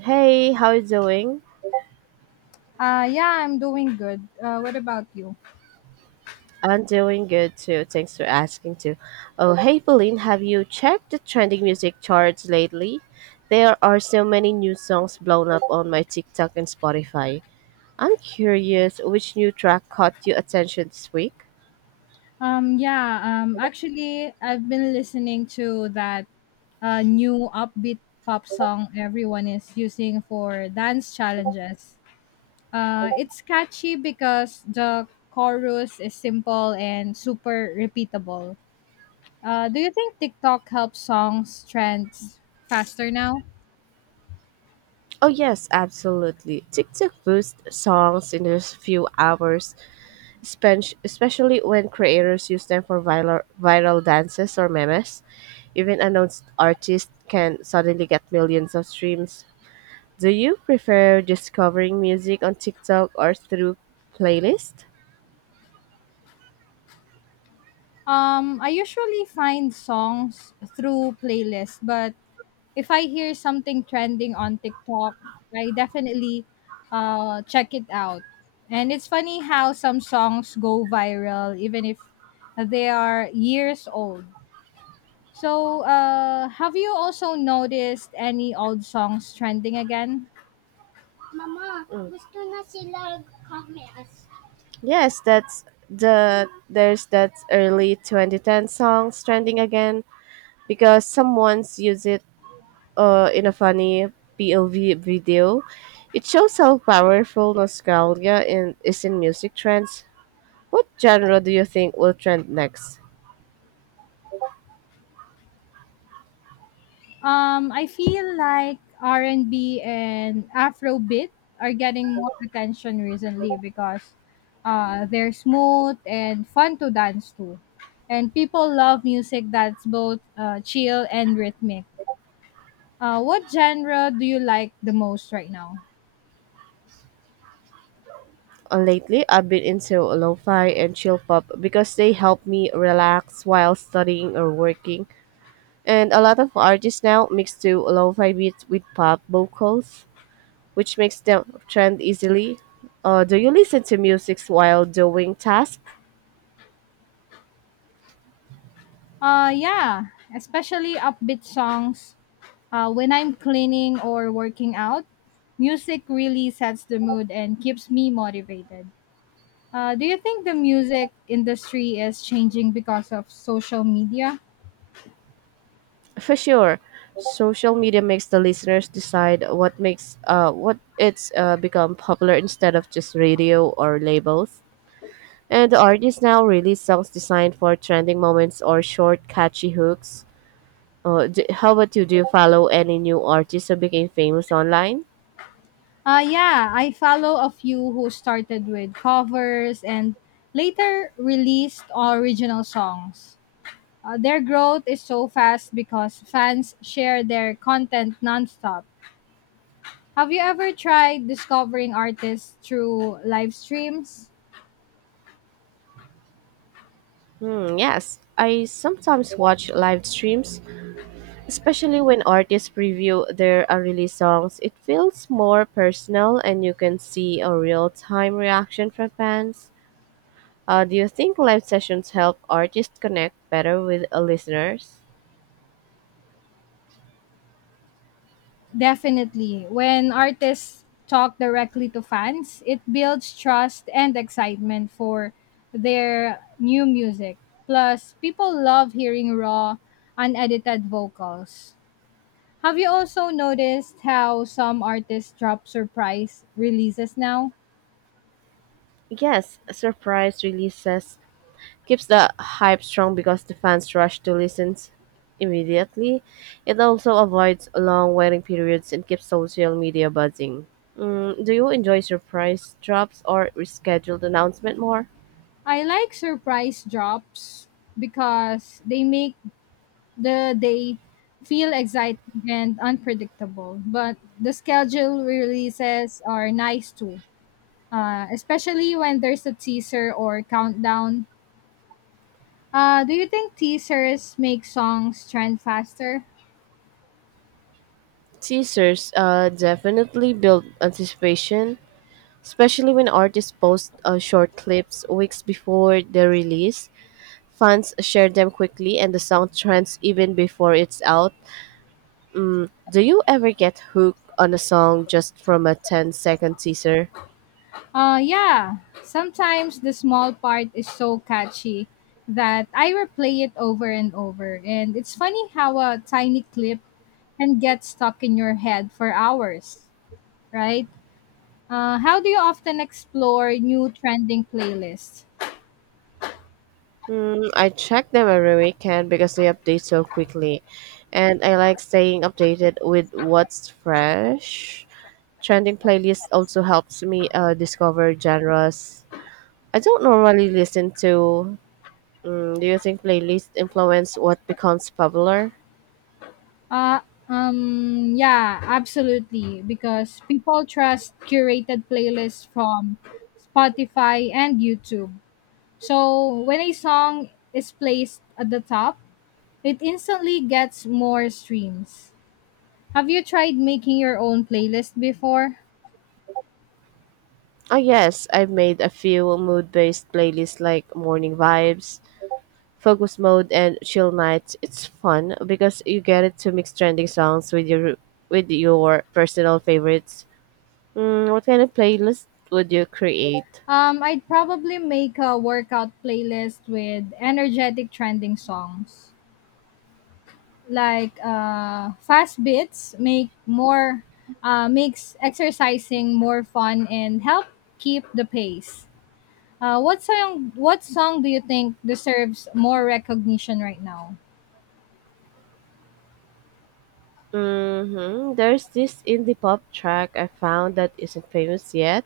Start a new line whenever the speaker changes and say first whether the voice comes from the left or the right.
right: Hey, how you doing?
left: Yeah, I'm doing good. What about you?
right: I'm doing good too. Thanks for asking too. Oh, hey, Pauline, have you checked the trending music charts lately? There are so many new songs blown up on my TikTok and Spotify. I'm curious which new track caught your attention this week?
left: Yeah, actually, I've been listening to that new upbeat pop song everyone is using for dance challenges. It's catchy because the chorus is simple and super repeatable. Do you think TikTok helps songs trends faster now?
right: Oh, yes, absolutely. TikTok boosts songs in just a few hours, especially when creators use them for viral dances or memes. Even announced artists can suddenly get millions of streams. Do you prefer discovering music on TikTok or through playlist?
left: I usually find songs through playlists, but if I hear something trending on TikTok, I definitely check it out. And it's funny how some songs go viral even if they are years old. So have you also noticed any old songs trending again?
right: Yes, that's the there's that early 2010 song trending again because someone's used it in a funny POV video. It shows how powerful nostalgia is in music trends. What genre do you think will trend next?
left: I feel like R and B and Afrobeat are getting more attention recently because they're smooth and fun to dance to, and people love music that's both chill and rhythmic. What genre do you like the most right now?
right: Lately, I've been into lo-fi and chill pop because they help me relax while studying or working. And a lot of artists now mix to lo-fi beats with pop vocals, which makes them trend easily. Do you listen to music while doing tasks?
left: Yeah, especially upbeat songs. When I'm cleaning or working out, music really sets the mood and keeps me motivated. Do you think the music industry is changing because of social media?
right: For sure. Social media makes the listeners decide what makes what it's become popular instead of just radio or labels. And the artists now release songs designed for trending moments or short, catchy hooks. D How about you? Do you follow any new artists who became famous online?
left: Yeah, I follow a few who started with covers and later released original songs. Their growth is so fast because fans share their content nonstop. Have you ever tried discovering artists through live streams?
right: Hmm, yes. I sometimes watch live streams, especially when artists preview their unreleased songs. It feels more personal and you can see a real time reaction from fans. Do you think live sessions help artists connect better with listeners?
left: Definitely. When artists talk directly to fans, it builds trust and excitement for their new music. Plus, people love hearing raw, unedited vocals. Have you also noticed how some artists drop surprise releases now?
right: Yes, surprise releases keeps the hype strong because the fans rush to listen immediately. It also avoids long waiting periods and keeps social media buzzing. Mm, do you enjoy surprise drops or rescheduled announcement more?
left: I like surprise drops because they make the day feel exciting and unpredictable, but the schedule releases are nice too, especially when there's a teaser or countdown. Do you think teasers make songs trend faster?
right: Teasers definitely build anticipation, especially when artists post short clips weeks before the release. Fans share them quickly, and the song trends even before it's out. Do you ever get hooked on a song just from a ten-second teaser?
left: Uh, yeah, sometimes the small part is so catchy that I replay it over and over. And it's funny how a tiny clip can get stuck in your head for hours, right? How do you often explore new trending playlists?
right: Mm, I check them every weekend because they update so quickly. And I like staying updated with what's fresh. Trending playlist also helps me discover genres I don't normally listen to. Mm, do you think playlists influence what becomes popular?
left: Uh, yeah, absolutely. Because people trust curated playlists from Spotify and YouTube. So when a song is placed at the top, it instantly gets more streams. Have you tried making your own playlist before?
right: Oh, yes, I've made a few mood based playlists like Morning Vibes focus mode and chill nights. It's fun because you get to mix trending songs with your personal favorites. Mm, what kind of playlist would you create?
left: I'd probably make a workout playlist with energetic trending songs, like fast bits make more, makes exercising more fun and help keep the pace. What song do you think deserves more recognition right now?
right: There's this indie pop track I found that isn't famous yet,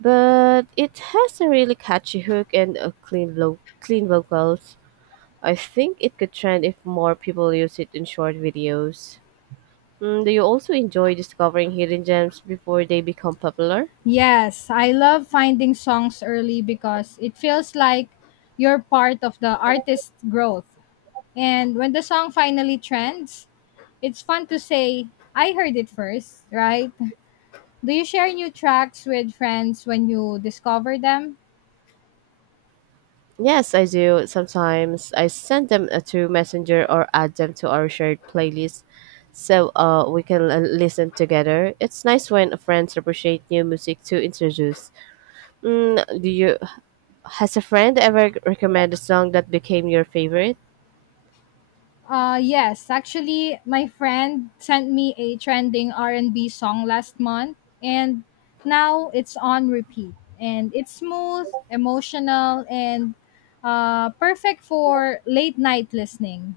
right: but it has a really catchy hook and a clean vocals. I think it could trend if more people use it in short videos. Mm, do you also enjoy discovering hidden gems before they become popular?
left: Yes, I love finding songs early because it feels like you're part of the artist's growth. And when the song finally trends, it's fun to say, I heard it first, right? Do you share new tracks with friends when you discover them?
right: Yes, I do. Sometimes I send them to Messenger or add them to our shared playlist so we can listen together. It's nice when friends appreciate new music to introduce. Do you has a friend ever recommended a song that became your favorite?
left: Uh, yes, actually my friend sent me a trending R&B song last month and now it's on repeat, and it's smooth, emotional and perfect for late night listening.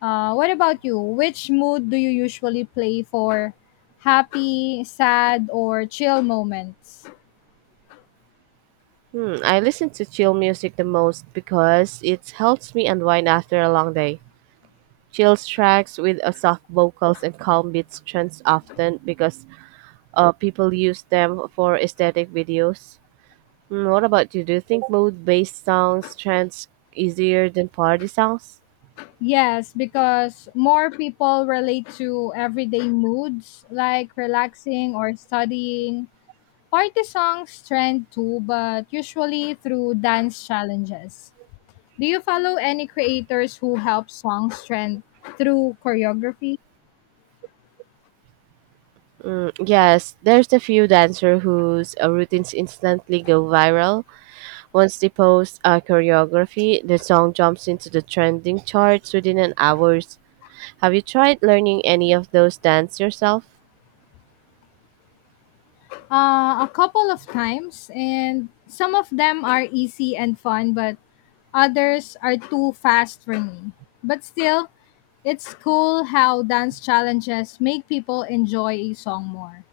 left: What about you? Which mood do you usually play for happy, sad or chill moments?
right: Hmm, I listen to chill music the most because it helps me unwind after a long day. Chill tracks with soft vocals and calm beats trends often because people use them for aesthetic videos. Mm, what about you? Do you think mood-based songs trends easier than party songs?
left: Yes, because more people relate to everyday moods like relaxing or studying. Party songs trend too, but usually through dance challenges. Do you follow any creators who help songs trend through choreography?
right: Mm, yes, there's a few dancer whose routines instantly go viral. Once they post a choreography, the song jumps into the trending charts within an hours. Have you tried learning any of those dance yourself?
left: A couple of times, and some of them are easy and fun, but others are too fast for me. But still, it's cool how dance challenges make people enjoy a song more.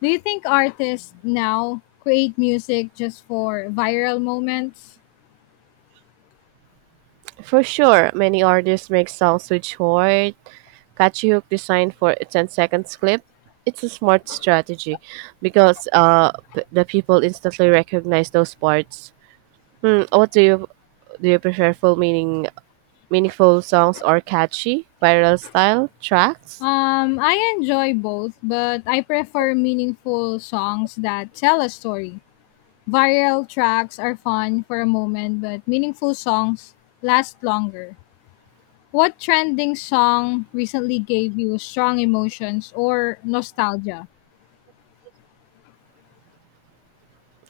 left: Do you think artists now create music just for viral moments?
right: For sure, many artists make songs with short, catchy hook designed for a 10 seconds clip. It's a smart strategy because the people instantly recognize those parts. Hmm, what do you Do you prefer full meaning meaningful songs or catchy viral style tracks?
left: I enjoy both, but I prefer meaningful songs that tell a story. Viral tracks are fun for a moment, but meaningful songs last longer. What trending song recently gave you strong emotions or nostalgia?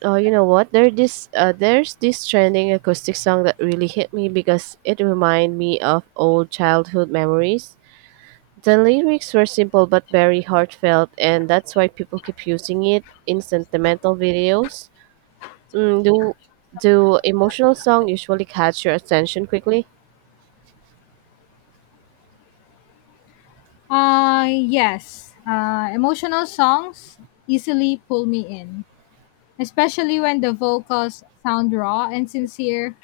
right: Oh, you know what? There's this trending acoustic song that really hit me because it reminded me of old childhood memories. The lyrics were simple but very heartfelt, and that's why people keep using it in sentimental videos. Mm, do do emotional song usually catch your attention quickly?
left: Yes. Emotional songs easily pull me in, especially when the vocals sound raw and sincere.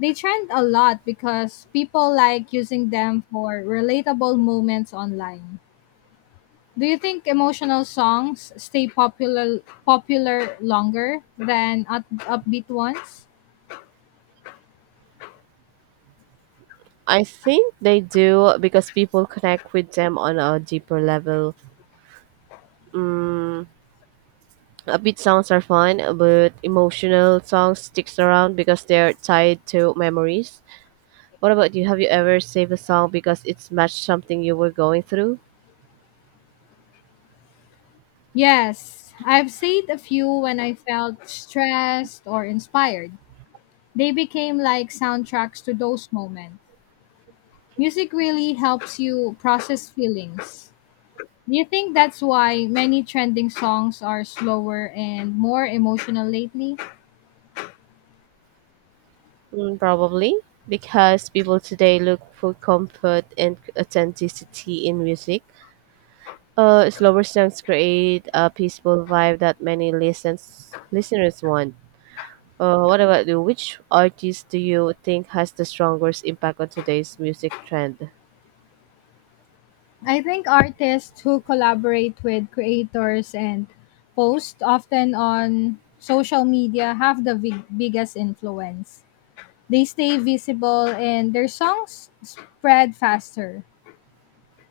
left: They trend a lot because people like using them for relatable moments online. Do you think emotional songs stay popular longer than upbeat ones?
right: I think they do because people connect with them on a deeper level. Mm, upbeat songs are fun, but emotional songs sticks around because they're tied to memories. What about you? Have you ever saved a song because it's matched something you were going through?
left: Yes, I've saved a few when I felt stressed or inspired. They became like soundtracks to those moments. Music really helps you process feelings. Do you think that's why many trending songs are slower and more emotional lately?
right: Mm, probably because people today look for comfort and authenticity in music. Slower songs create a peaceful vibe that many listens listeners want. What about you? Which artist do you think has the strongest impact on today's music trend?
left: I think artists who collaborate with creators and post often on social media have the biggest influence. They stay visible and their songs spread faster.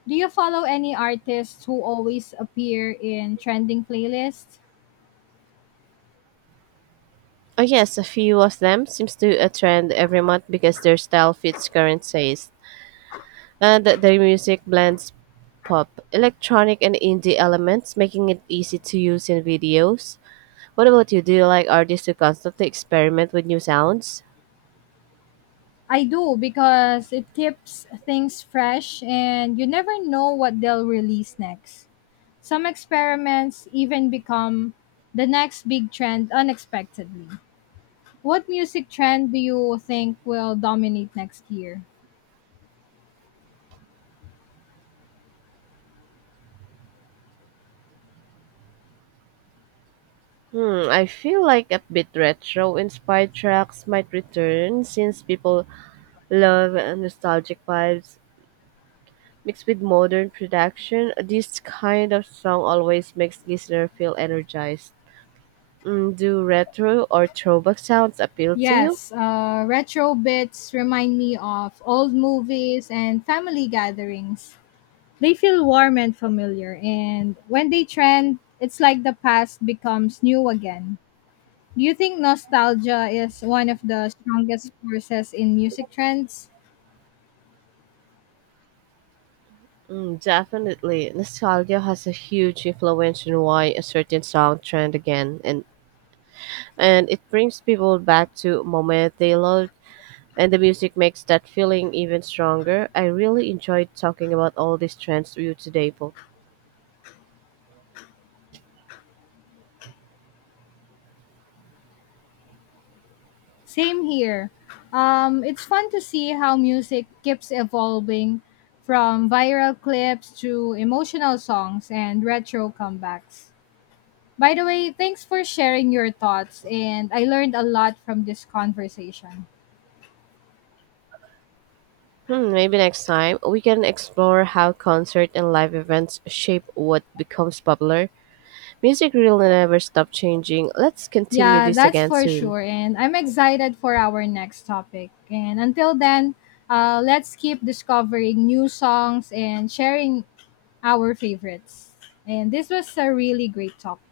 left: Do you follow any artists who always appear in trending playlists?
right: Oh yes, a few of them seems to a trend every month because their style fits current taste, and their music blends pop, electronic, and indie elements, making it easy to use in videos. What about you? Do you like artists who constantly experiment with new sounds?
left: I do because it keeps things fresh and you never know what they'll release next. Some experiments even become the next big trend unexpectedly. What music trend do you think will dominate next year?
right: Hmm, I feel like a bit retro inspired tracks might return since people love nostalgic vibes mixed with modern production. This kind of song always makes listener feel energized. Mm, do retro or throwback sounds appeal to you?
left: Yes, retro bits remind me of old movies and family gatherings. They feel warm and familiar, and when they trend, it's like the past becomes new again. Do you think nostalgia is one of the strongest forces in music trends?
right: Mm, definitely. Nostalgia has a huge influence on why a certain song trend again, and it brings people back to moments they loved, and the music makes that feeling even stronger. I really enjoyed talking about all these trends with you today, Paul.
left: Same here. It's fun to see how music keeps evolving from viral clips to emotional songs and retro comebacks. By the way, thanks for sharing your thoughts, and I learned a lot from this conversation.
right: Hmm, maybe next time we can explore how concert and live events shape what becomes popular. Music really never stop changing. Let's continue
left: Yeah,
right: this
left: that's
right: again
left: for
right: soon.
left: sure, and I'm excited for our next topic. And until then, let's keep discovering new songs and sharing our favorites. And this was a really great topic.